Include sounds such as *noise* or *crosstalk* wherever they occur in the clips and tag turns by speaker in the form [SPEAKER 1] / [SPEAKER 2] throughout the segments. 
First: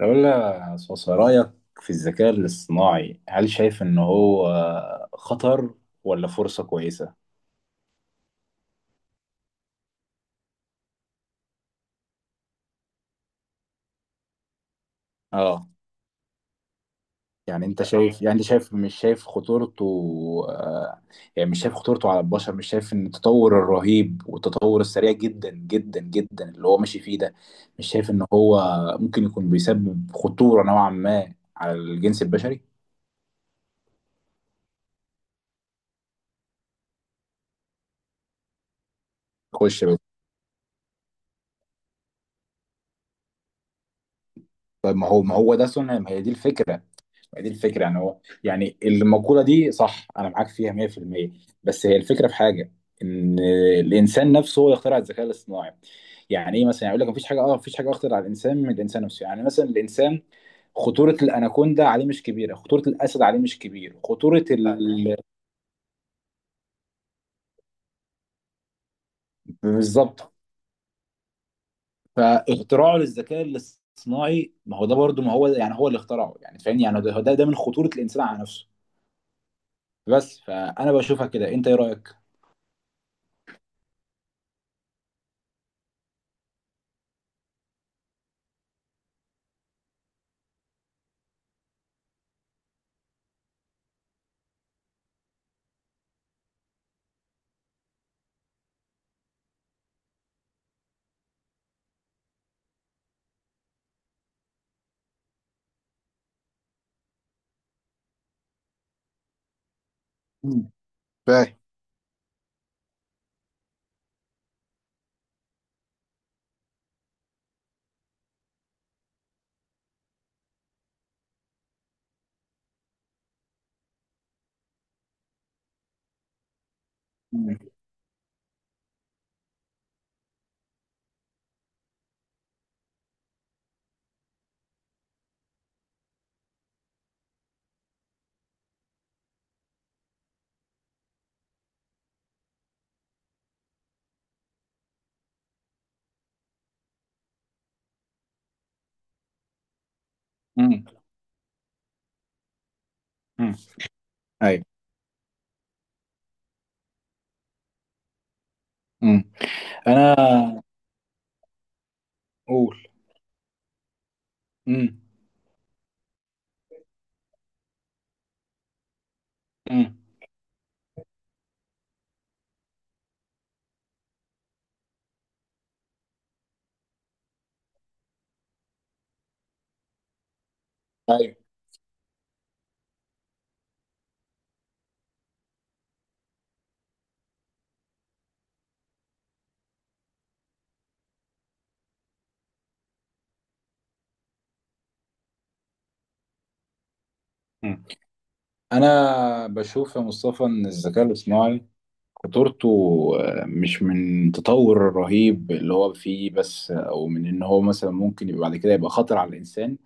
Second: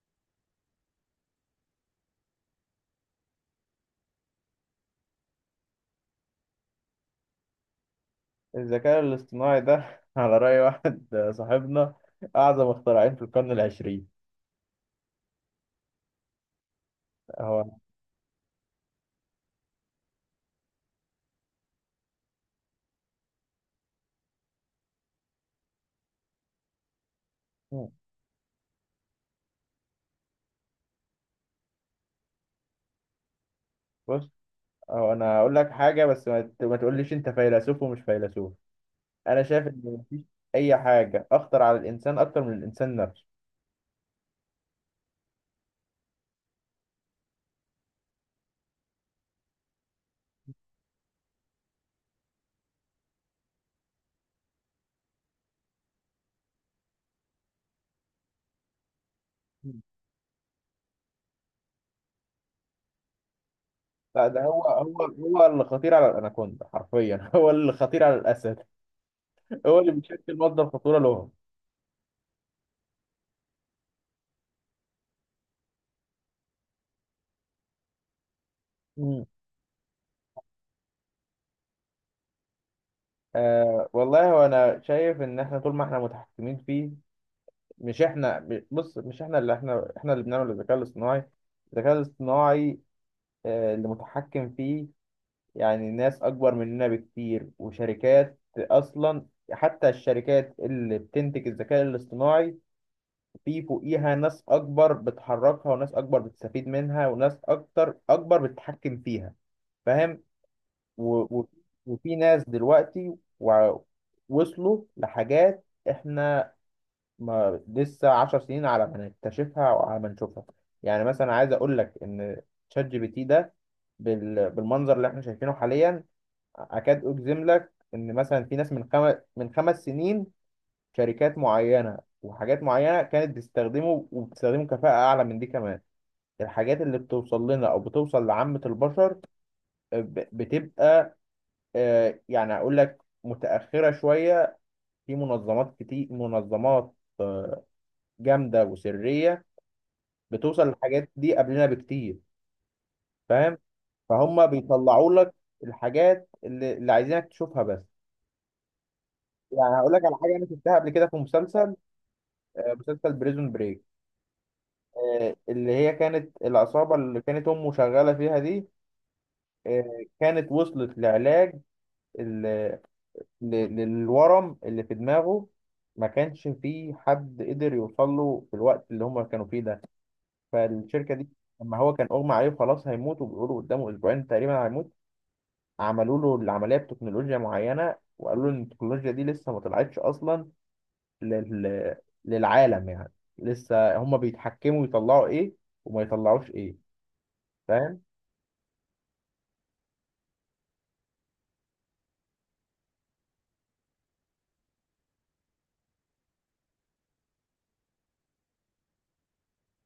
[SPEAKER 1] لو لها صوص رأيك في الذكاء الاصطناعي، هل شايف إن هو خطر ولا فرصة كويسة؟
[SPEAKER 2] الذكاء الاصطناعي ده *laughs* على رأي واحد صاحبنا، أعظم اختراعين في القرن العشرين
[SPEAKER 1] اه، يعني
[SPEAKER 2] هو.
[SPEAKER 1] انت شايف يعني انت شايف مش شايف خطورته. آه يعني مش شايف خطورته على البشر، مش شايف ان التطور الرهيب والتطور السريع جدا جدا جدا اللي هو ماشي فيه ده، مش شايف ان هو ممكن يكون بيسبب خطورة نوعا ما على الجنس البشري؟
[SPEAKER 2] بص، هو أنا هقول لك حاجة، بس ما تقوليش أنت فيلسوف ومش فيلسوف. أنا شايف إن
[SPEAKER 1] خش بس.
[SPEAKER 2] مفيش أي حاجة أخطر على الإنسان أكتر من الإنسان نفسه.
[SPEAKER 1] طيب، ما هو ده سنة، ما هي دي الفكرة، دي الفكره. يعني هو، يعني المقوله دي صح، انا معاك فيها 100%. بس هي الفكره في حاجه، ان الانسان نفسه هو يخترع الذكاء الاصطناعي. يعني ايه مثلا؟ يعني يقول لك مفيش حاجه، مفيش حاجه اخطر على الانسان من الانسان نفسه. يعني مثلا الانسان، خطوره الاناكوندا عليه مش كبيره، خطوره الاسد عليه مش كبير،
[SPEAKER 2] لا، ده
[SPEAKER 1] خطوره
[SPEAKER 2] هو
[SPEAKER 1] ال...
[SPEAKER 2] اللي خطير على الأناكوندا حرفيا *laughs* هو اللي خطير على الأسد. هو اللي
[SPEAKER 1] بالظبط.
[SPEAKER 2] بيشكل مصدر خطورة لهم.
[SPEAKER 1] فاختراعه للذكاء الاصطناعي، ما هو ده برضه، ما هو يعني هو اللي اخترعه، يعني فاهمني، يعني ده من خطوره الانسان على نفسه.
[SPEAKER 2] مم.
[SPEAKER 1] بس فانا بشوفها كده، انت ايه رايك؟
[SPEAKER 2] آه والله، هو أنا شايف إن إحنا طول ما إحنا متحكمين فيه. مش احنا، بص، مش احنا اللي احنا اللي بنعمل الذكاء الاصطناعي اللي متحكم فيه. يعني ناس اكبر مننا بكتير، وشركات اصلا. حتى الشركات اللي بتنتج الذكاء الاصطناعي، في فوقيها ناس اكبر بتحركها، وناس اكبر بتستفيد منها، وناس اكتر اكبر بتتحكم فيها. فاهم؟
[SPEAKER 1] مم.
[SPEAKER 2] و- و-
[SPEAKER 1] فاهم.
[SPEAKER 2] وفي ناس دلوقتي وصلوا لحاجات احنا ما لسه 10 سنين على ما نكتشفها او على ما نشوفها. يعني مثلا عايز اقول لك ان شات جي بي تي ده بالمنظر اللي احنا شايفينه حاليا، اكاد اجزم لك ان مثلا في ناس من 5 سنين، شركات معينه وحاجات معينه كانت بتستخدمه وبتستخدمه كفاءه اعلى من دي كمان. الحاجات اللي بتوصل لنا او بتوصل لعامه البشر، بتبقى، يعني اقول لك متاخره شويه. في منظمات كتير، منظمات جامده وسريه، بتوصل
[SPEAKER 1] مم.
[SPEAKER 2] الحاجات دي قبلنا بكتير.
[SPEAKER 1] امم.
[SPEAKER 2] فاهم؟ فهم
[SPEAKER 1] ايوه.
[SPEAKER 2] بيطلعوا لك الحاجات اللي عايزينك تشوفها بس.
[SPEAKER 1] امم.
[SPEAKER 2] يعني هقول لك
[SPEAKER 1] انا
[SPEAKER 2] على حاجه انا شفتها قبل كده في مسلسل،
[SPEAKER 1] اقول.
[SPEAKER 2] مسلسل بريزون بريك،
[SPEAKER 1] امم.
[SPEAKER 2] اللي هي كانت العصابه اللي كانت امه شغاله فيها دي،
[SPEAKER 1] امم.
[SPEAKER 2] كانت وصلت لعلاج ال- ل- للورم اللي في دماغه. ما كانش فيه حد قدر يوصل له في الوقت اللي هم كانوا فيه ده. فالشركه دي،
[SPEAKER 1] ايوه.
[SPEAKER 2] لما هو كان اغمى عليه وخلاص هيموت، وبيقولوا قدامه اسبوعين تقريبا هيموت، عملوا له العمليه بتكنولوجيا معينه، وقالوا له ان التكنولوجيا دي لسه ما طلعتش اصلا لل... للعالم يعني. لسه هم بيتحكموا يطلعوا ايه وما يطلعوش ايه.
[SPEAKER 1] امم.
[SPEAKER 2] فاهم؟
[SPEAKER 1] انا بشوف يا مصطفى ان الذكاء الاصطناعي خطورته، مش من التطور الرهيب اللي هو فيه بس، او من ان هو مثلا ممكن يبقى بعد كده يبقى خطر على الانسان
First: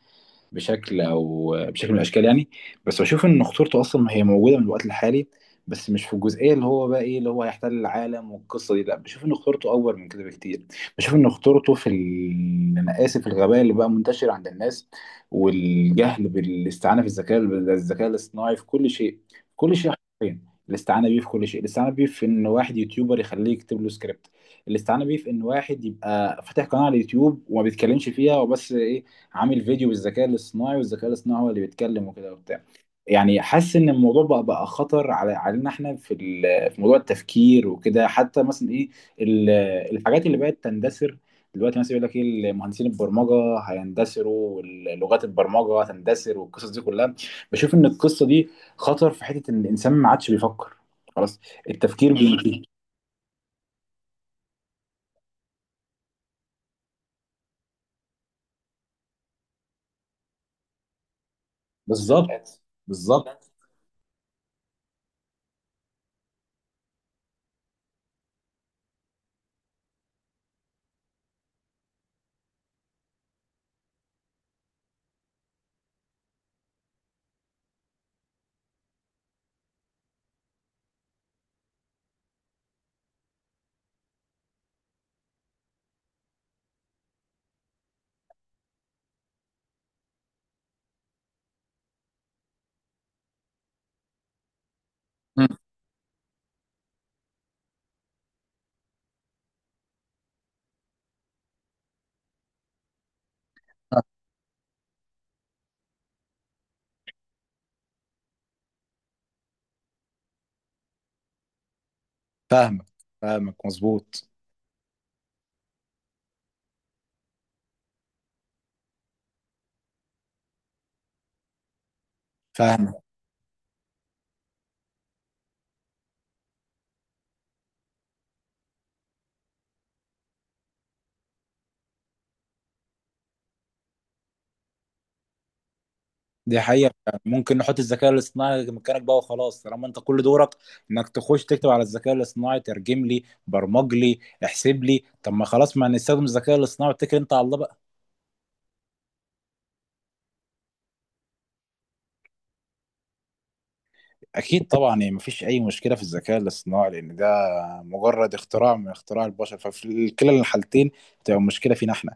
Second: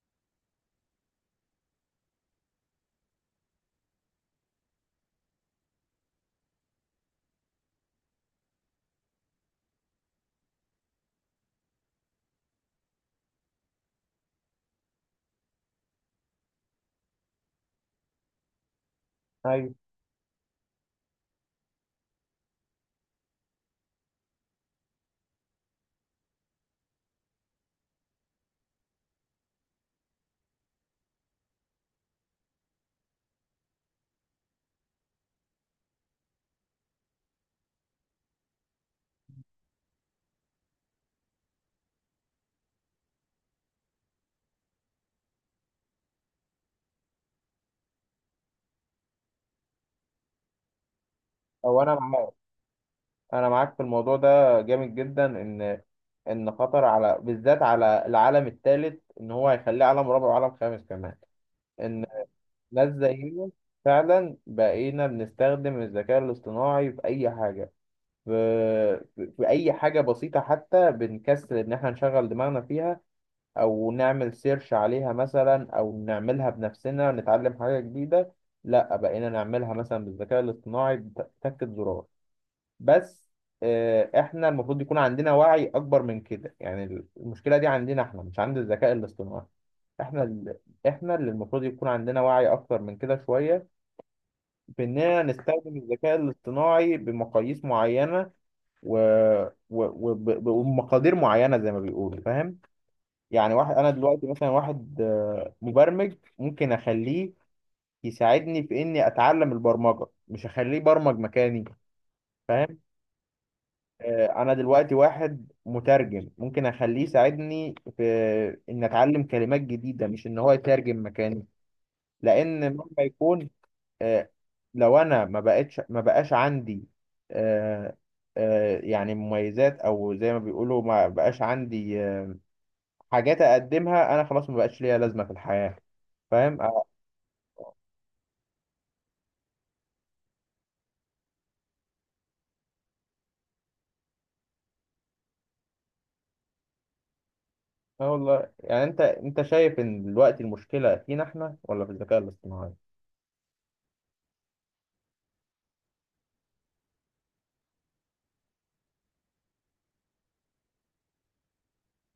[SPEAKER 1] بشكل او بشكل من الاشكال يعني. بس بشوف ان خطورته اصلا هي موجوده من الوقت الحالي، بس مش في الجزئيه اللي هو بقى ايه اللي هو هيحتل العالم والقصه دي، لا، بشوف ان خطورته اكبر من كده بكتير. بشوف ان خطورته في ال... انا اسف، الغباء اللي بقى منتشر عند الناس والجهل بالاستعانه في الذكاء الاصطناعي في كل شيء، في
[SPEAKER 2] ايوه.
[SPEAKER 1] كل شيء حرفيا، الاستعانه بيه في كل شيء، الاستعانه بيه في ان واحد يوتيوبر يخليه يكتب له سكريبت، الاستعانه بيه في ان واحد يبقى فاتح قناه على اليوتيوب وما بيتكلمش فيها، وبس ايه، عامل فيديو بالذكاء الاصطناعي والذكاء الاصطناعي هو اللي بيتكلم وكده وبتاع. يعني حاسس ان الموضوع بقى خطر على، علينا احنا، في ال- في موضوع التفكير وكده. حتى مثلا ايه، ال- الحاجات اللي بقت تندثر دلوقتي مثلا، يقول لك ايه، مهندسين البرمجه هيندثروا ولغات البرمجه هتندثر والقصص دي كلها. بشوف ان القصه دي خطر في حته ان الانسان ما عادش بيفكر، خلاص.
[SPEAKER 2] او انا
[SPEAKER 1] التفكير
[SPEAKER 2] معاك،
[SPEAKER 1] بي...
[SPEAKER 2] انا معاك في الموضوع ده جامد جدا ان ان خطر، على بالذات على العالم الثالث، ان هو هيخليه عالم رابع وعالم خامس كمان. ان
[SPEAKER 1] بالظبط،
[SPEAKER 2] ناس زينا
[SPEAKER 1] بالظبط.
[SPEAKER 2] فعلا بقينا بنستخدم الذكاء الاصطناعي في اي حاجه، في في اي حاجه بسيطه. حتى بنكسل ان احنا نشغل دماغنا فيها، او نعمل سيرش عليها مثلا، او نعملها بنفسنا نتعلم حاجه جديده. لا، بقينا نعملها مثلا بالذكاء الاصطناعي بتكة زرار بس. احنا المفروض يكون عندنا وعي اكبر من كده يعني. المشكله دي عندنا احنا، مش عند الذكاء الاصطناعي. احنا ال- احنا اللي المفروض يكون عندنا وعي اكتر من كده شويه، باننا
[SPEAKER 1] مم.
[SPEAKER 2] نستخدم الذكاء الاصطناعي بمقاييس معينه و... وبمقادير معينه، زي ما بيقولوا. فاهم؟ يعني واحد، انا دلوقتي مثلا، واحد مبرمج ممكن اخليه يساعدني في اني اتعلم البرمجه، مش اخليه برمج مكاني. فاهم؟
[SPEAKER 1] فاهمك، فاهمك مظبوط.
[SPEAKER 2] انا دلوقتي واحد مترجم ممكن اخليه يساعدني في ان اتعلم كلمات جديده، مش ان هو يترجم مكاني. لان مهما
[SPEAKER 1] فاهمك.
[SPEAKER 2] يكون آه، لو انا ما بقاش عندي آه، يعني مميزات، او زي ما بيقولوا ما بقاش عندي حاجات اقدمها انا، خلاص ما بقاش ليا لازمه في الحياه. فاهم؟
[SPEAKER 1] دي
[SPEAKER 2] اه.
[SPEAKER 1] حقيقة. ممكن نحط الذكاء الاصطناعي مكانك بقى وخلاص، طالما انت كل دورك انك تخش تكتب على الذكاء الاصطناعي ترجم لي، برمج لي، احسب لي. طب ما خلاص، ما نستخدم الذكاء الاصطناعي واتكل انت على الله بقى.
[SPEAKER 2] آه والله، يعني انت شايف ان دلوقتي المشكله فينا احنا ولا في الذكاء الاصطناعي؟
[SPEAKER 1] اكيد طبعا، يعني مفيش اي مشكلة في الذكاء الاصطناعي لان ده مجرد اختراع من اختراع البشر، ففي كلا الحالتين تبقى المشكلة فينا احنا.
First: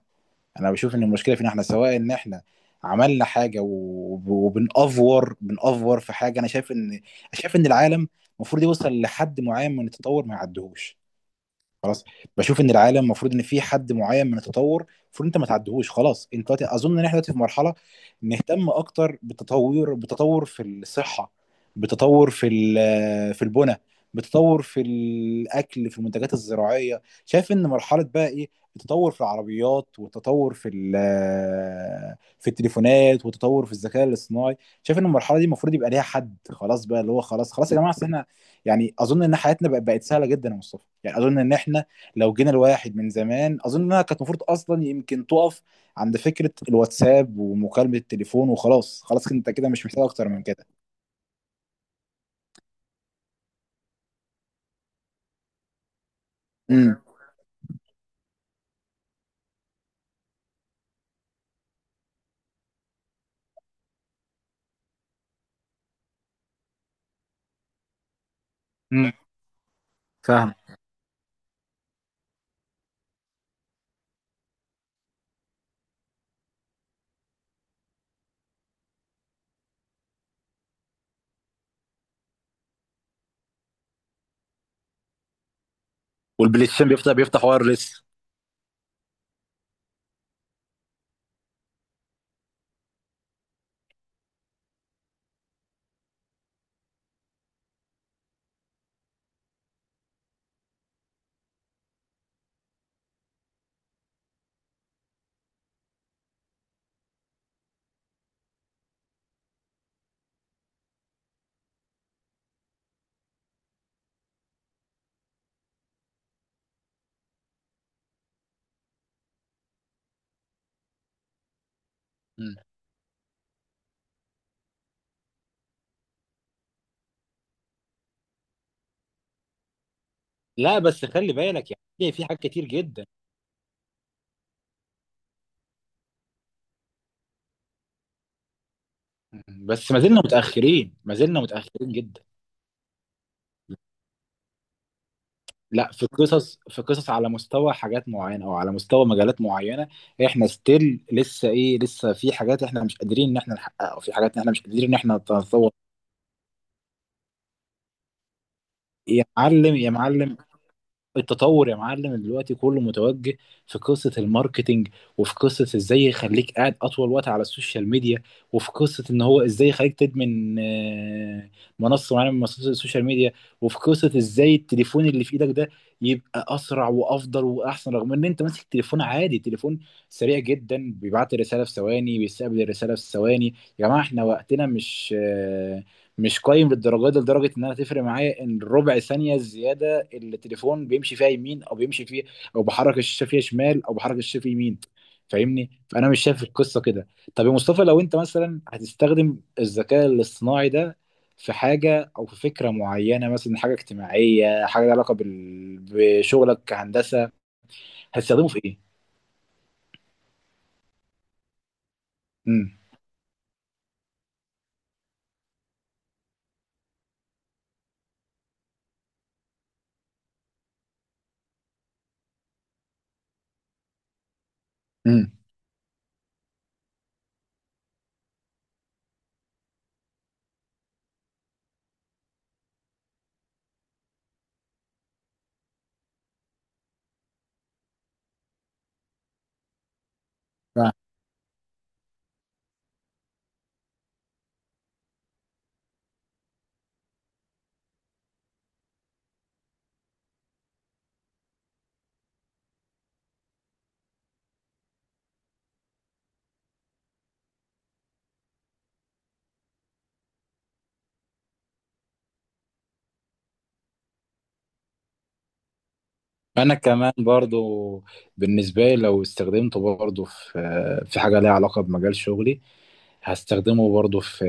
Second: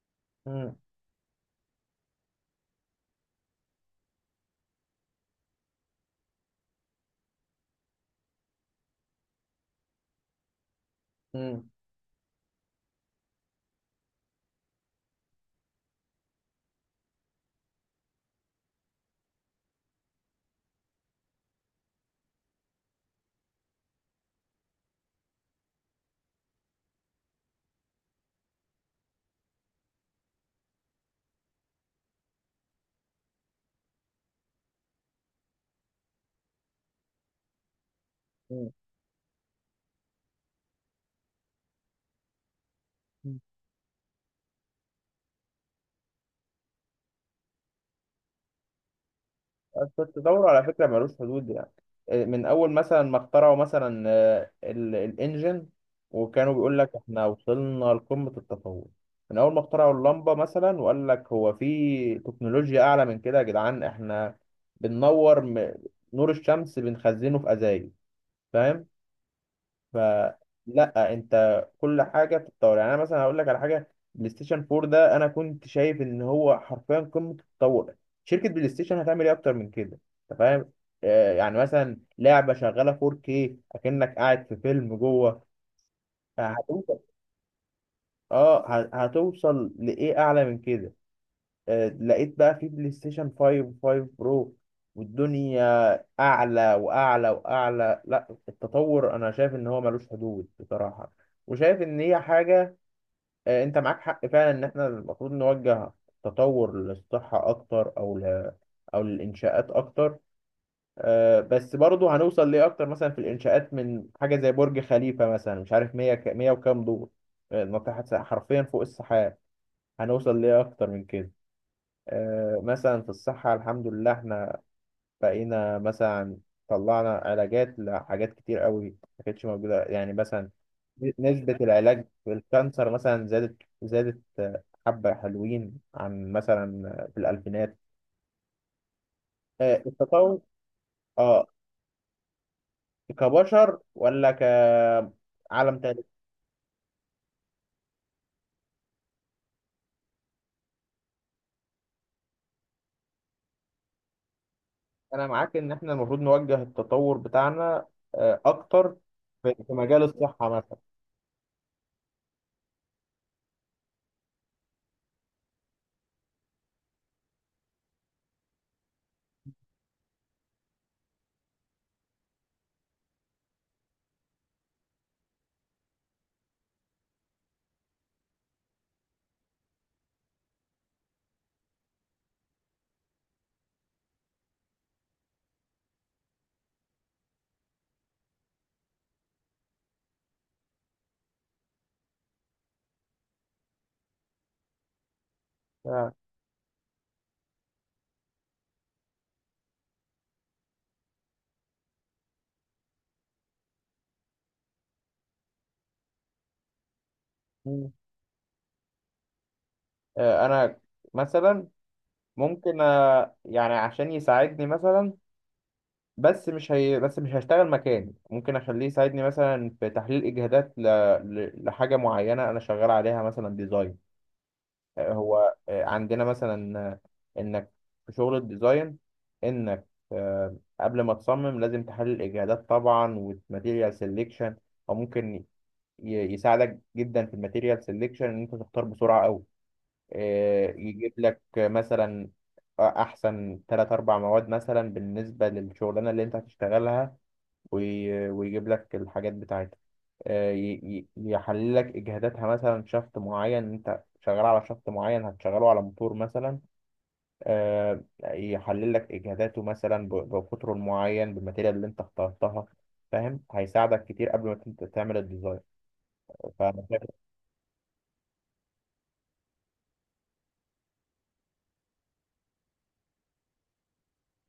[SPEAKER 1] انا
[SPEAKER 2] مم.
[SPEAKER 1] بشوف ان المشكلة فينا احنا، سواء ان احنا عملنا حاجة وبنأفور في حاجة. انا شايف ان، شايف ان العالم المفروض يوصل لحد معين من التطور، ما يعدهوش،
[SPEAKER 2] مم.
[SPEAKER 1] خلاص. بشوف ان العالم المفروض ان في حد معين من التطور، المفروض انت ما تعدهوش، خلاص. انت دلوقتي اظن ان احنا دلوقتي في مرحله نهتم اكتر بالتطور، بالتطور في الصحه، بالتطور في ال- في البنى، بالتطور في الاكل، في المنتجات الزراعيه. شايف ان مرحله بقى ايه التطور في العربيات، والتطور في ال- في التليفونات، والتطور في الذكاء الاصطناعي. شايف ان المرحله دي المفروض يبقى ليها حد، خلاص بقى اللي هو خلاص خلاص يا جماعه، أصل احنا، يعني اظن ان حياتنا بقت سهله جدا يا مصطفى. يعني اظن ان احنا لو جينا لواحد من
[SPEAKER 2] مم.
[SPEAKER 1] زمان، اظن انها كانت المفروض اصلا يمكن تقف عند فكره الواتساب ومكالمه التليفون، وخلاص، خلاص انت كده مش محتاج اكتر من
[SPEAKER 2] التطور على
[SPEAKER 1] كده.
[SPEAKER 2] فكرة ملوش حدود يعني. من أول مثلا ما اخترعوا مثلا الإنجن، وكانوا بيقول لك
[SPEAKER 1] امم.
[SPEAKER 2] إحنا وصلنا لقمة التطور. من أول ما اخترعوا اللمبة مثلا، وقال لك هو في تكنولوجيا أعلى من كده يا جدعان، إحنا بننور نور الشمس بنخزنه في أزايز. فاهم؟
[SPEAKER 1] امم. فاهم.
[SPEAKER 2] فلا، انت كل حاجه بتتطور يعني. انا مثلا هقول لك على حاجه، بلاي ستيشن 4 ده انا كنت شايف ان هو حرفيا قمه التطور. شركه بلاي ستيشن هتعمل ايه اكتر من كده؟ انت فاهم؟ يعني مثلا لعبه شغاله 4K، اكنك قاعد في فيلم جوه.
[SPEAKER 1] والبلاي ستيشن
[SPEAKER 2] هتوصل.
[SPEAKER 1] بيفتح وايرلس.
[SPEAKER 2] اه، هتوصل لايه اعلى من كده؟ لقيت بقى في بلاي ستيشن 5 5 برو، والدنيا اعلى واعلى واعلى. لا، التطور انا شايف ان هو ملوش حدود بصراحه، وشايف ان هي حاجه. انت معاك حق فعلا ان احنا المفروض نوجه التطور للصحه اكتر، او للانشاءات اكتر. بس برضه هنوصل ليه اكتر مثلا في الانشاءات من حاجه زي برج خليفه مثلا، مش عارف 100 100 وكام دور. ناطحه حرفيا فوق السحاب. هنوصل ليه اكتر من كده؟
[SPEAKER 1] مم.
[SPEAKER 2] مثلا في الصحة الحمد لله احنا بقينا مثلا طلعنا علاجات لحاجات كتير قوي ما كانتش موجودة. يعني مثلا
[SPEAKER 1] لا بس خلي
[SPEAKER 2] نسبة
[SPEAKER 1] بالك
[SPEAKER 2] العلاج
[SPEAKER 1] يعني في
[SPEAKER 2] في
[SPEAKER 1] حاجات كتير
[SPEAKER 2] الكانسر
[SPEAKER 1] جدا.
[SPEAKER 2] مثلا زادت زادت حبة حلوين عن مثلا في الألفينات.
[SPEAKER 1] مم. بس ما زلنا
[SPEAKER 2] التطور
[SPEAKER 1] متاخرين، ما زلنا
[SPEAKER 2] اه
[SPEAKER 1] متاخرين جدا.
[SPEAKER 2] كبشر ولا كعالم
[SPEAKER 1] لا،
[SPEAKER 2] تاني؟
[SPEAKER 1] في قصص على مستوى حاجات معينه او على مستوى مجالات معينه، احنا ستيل لسه ايه، لسه في حاجات احنا مش قادرين ان احنا نحققها، وفي حاجات احنا مش قادرين ان احنا
[SPEAKER 2] أنا معاك
[SPEAKER 1] نتطور.
[SPEAKER 2] إن احنا المفروض نوجه التطور بتاعنا أكتر
[SPEAKER 1] يا
[SPEAKER 2] في
[SPEAKER 1] معلم يا
[SPEAKER 2] مجال
[SPEAKER 1] معلم.
[SPEAKER 2] الصحة مثلا.
[SPEAKER 1] التطور يا معلم دلوقتي كله متوجه في قصة الماركتينج، وفي قصة ازاي يخليك قاعد اطول وقت على السوشيال ميديا، وفي قصة ان هو ازاي يخليك تدمن منصة معينة من منصات السوشيال ميديا، وفي قصة ازاي التليفون اللي في ايدك ده يبقى اسرع وافضل واحسن، رغم ان انت ماسك تليفون عادي، تليفون سريع جدا بيبعت الرسالة في ثواني، بيستقبل الرسالة في ثواني. يا جماعة احنا وقتنا مش مش قايم للدرجة دي، لدرجة ان انا تفرق معايا ان ربع ثانية زيادة التليفون بيمشي فيها يمين او بيمشي فيه، او بحرك الشاشه فيها شمال او بحرك الشاشه فيه يمين. فاهمني، فانا
[SPEAKER 2] آه،
[SPEAKER 1] مش شايف القصه كده. طب يا مصطفى، لو انت مثلا هتستخدم الذكاء الاصطناعي ده في حاجه او في فكره معينه، مثلا حاجه اجتماعيه، حاجه لها علاقه بال... بشغلك كهندسه،
[SPEAKER 2] مم.
[SPEAKER 1] هتستخدمه في ايه؟
[SPEAKER 2] أنا مثلا،
[SPEAKER 1] امم.
[SPEAKER 2] ممكن يعني عشان يساعدني مثلا. بس مش هشتغل مكاني، ممكن اخليه يساعدني مثلا في تحليل اجهادات لحاجه معينه انا شغال عليها مثلا، ديزاين.
[SPEAKER 1] امم.
[SPEAKER 2] هو عندنا مثلا انك في شغل الديزاين، انك قبل ما تصمم لازم تحلل الاجهادات طبعا والماتيريال سيلكشن. او ممكن يساعدك جدا في الماتيريال سيلكشن ان انت تختار بسرعه قوي. يجيب لك مثلا احسن ثلاث اربع مواد مثلا بالنسبه للشغلانه اللي انت هتشتغلها، ويجيب لك الحاجات بتاعتها. يحلل لك اجهاداتها مثلا، شفط معين انت شغال على شفط معين هتشغله على موتور مثلا. يحلل لك اجهاداته مثلا بقطره المعين بالماتيريال اللي انت اخترتها. فاهم؟ هيساعدك كتير قبل ما انت تعمل الديزاين.
[SPEAKER 1] انا
[SPEAKER 2] فانا
[SPEAKER 1] كمان برضو، بالنسبه لي لو استخدمته برضو في حاجه ليها علاقه بمجال شغلي، هستخدمه برضو في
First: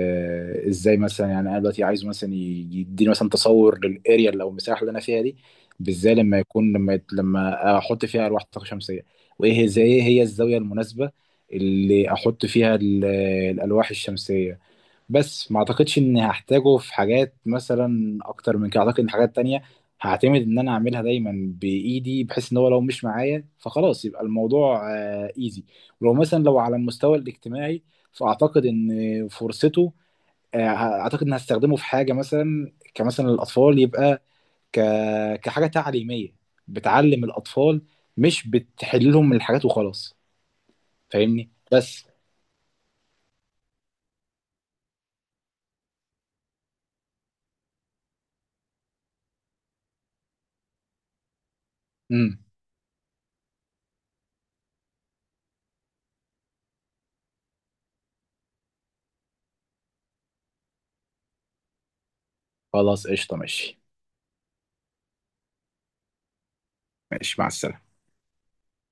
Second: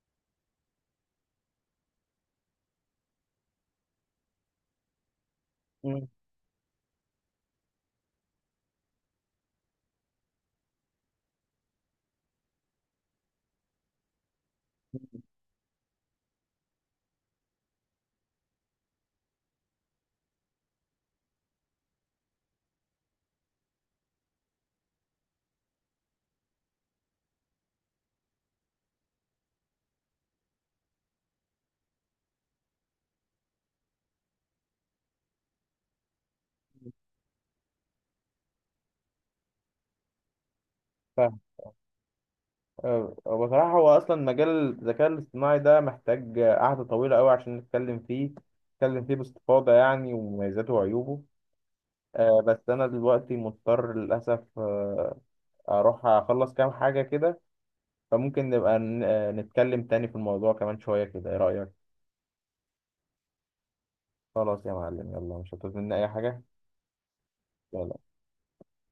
[SPEAKER 1] ازاي مثلا، يعني انا دلوقتي عايز مثلا يديني مثلا تصور للاريا، لو المساحه اللي انا فيها دي
[SPEAKER 2] شايف.
[SPEAKER 1] بالذات لما يكون، لما يت- لما احط فيها الواح طاقه شمسيه، وايه هي، زي ايه هي الزاويه المناسبه اللي احط فيها ال- الالواح الشمسيه. بس ما اعتقدش اني هحتاجه في حاجات مثلا اكتر من كده. اعتقد ان حاجات تانية هعتمد ان انا اعملها دايما بايدي، بحيث ان هو لو مش معايا فخلاص يبقى الموضوع ايزي. ولو مثلا لو على المستوى الاجتماعي، فاعتقد ان فرصته، آه، اعتقد ان هستخدمه في حاجة مثلا كمثلا الاطفال، يبقى ك... كحاجة تعليمية بتعلم الاطفال، مش بتحل لهم الحاجات وخلاص. فاهمني بس.
[SPEAKER 2] آه، بصراحة هو أصلا مجال الذكاء الاصطناعي ده محتاج قعدة طويلة أوي عشان نتكلم فيه، نتكلم فيه باستفاضة يعني ومميزاته وعيوبه.
[SPEAKER 1] امم.
[SPEAKER 2] بس أنا دلوقتي مضطر للأسف أروح أخلص كام حاجة كده. فممكن نبقى نتكلم تاني في الموضوع كمان شوية كده، إيه رأيك؟
[SPEAKER 1] خلاص قشطة ماشي.
[SPEAKER 2] خلاص يا معلم، يلا، مش هتظن أي حاجة؟
[SPEAKER 1] ماشي مع السلامة.
[SPEAKER 2] يلا.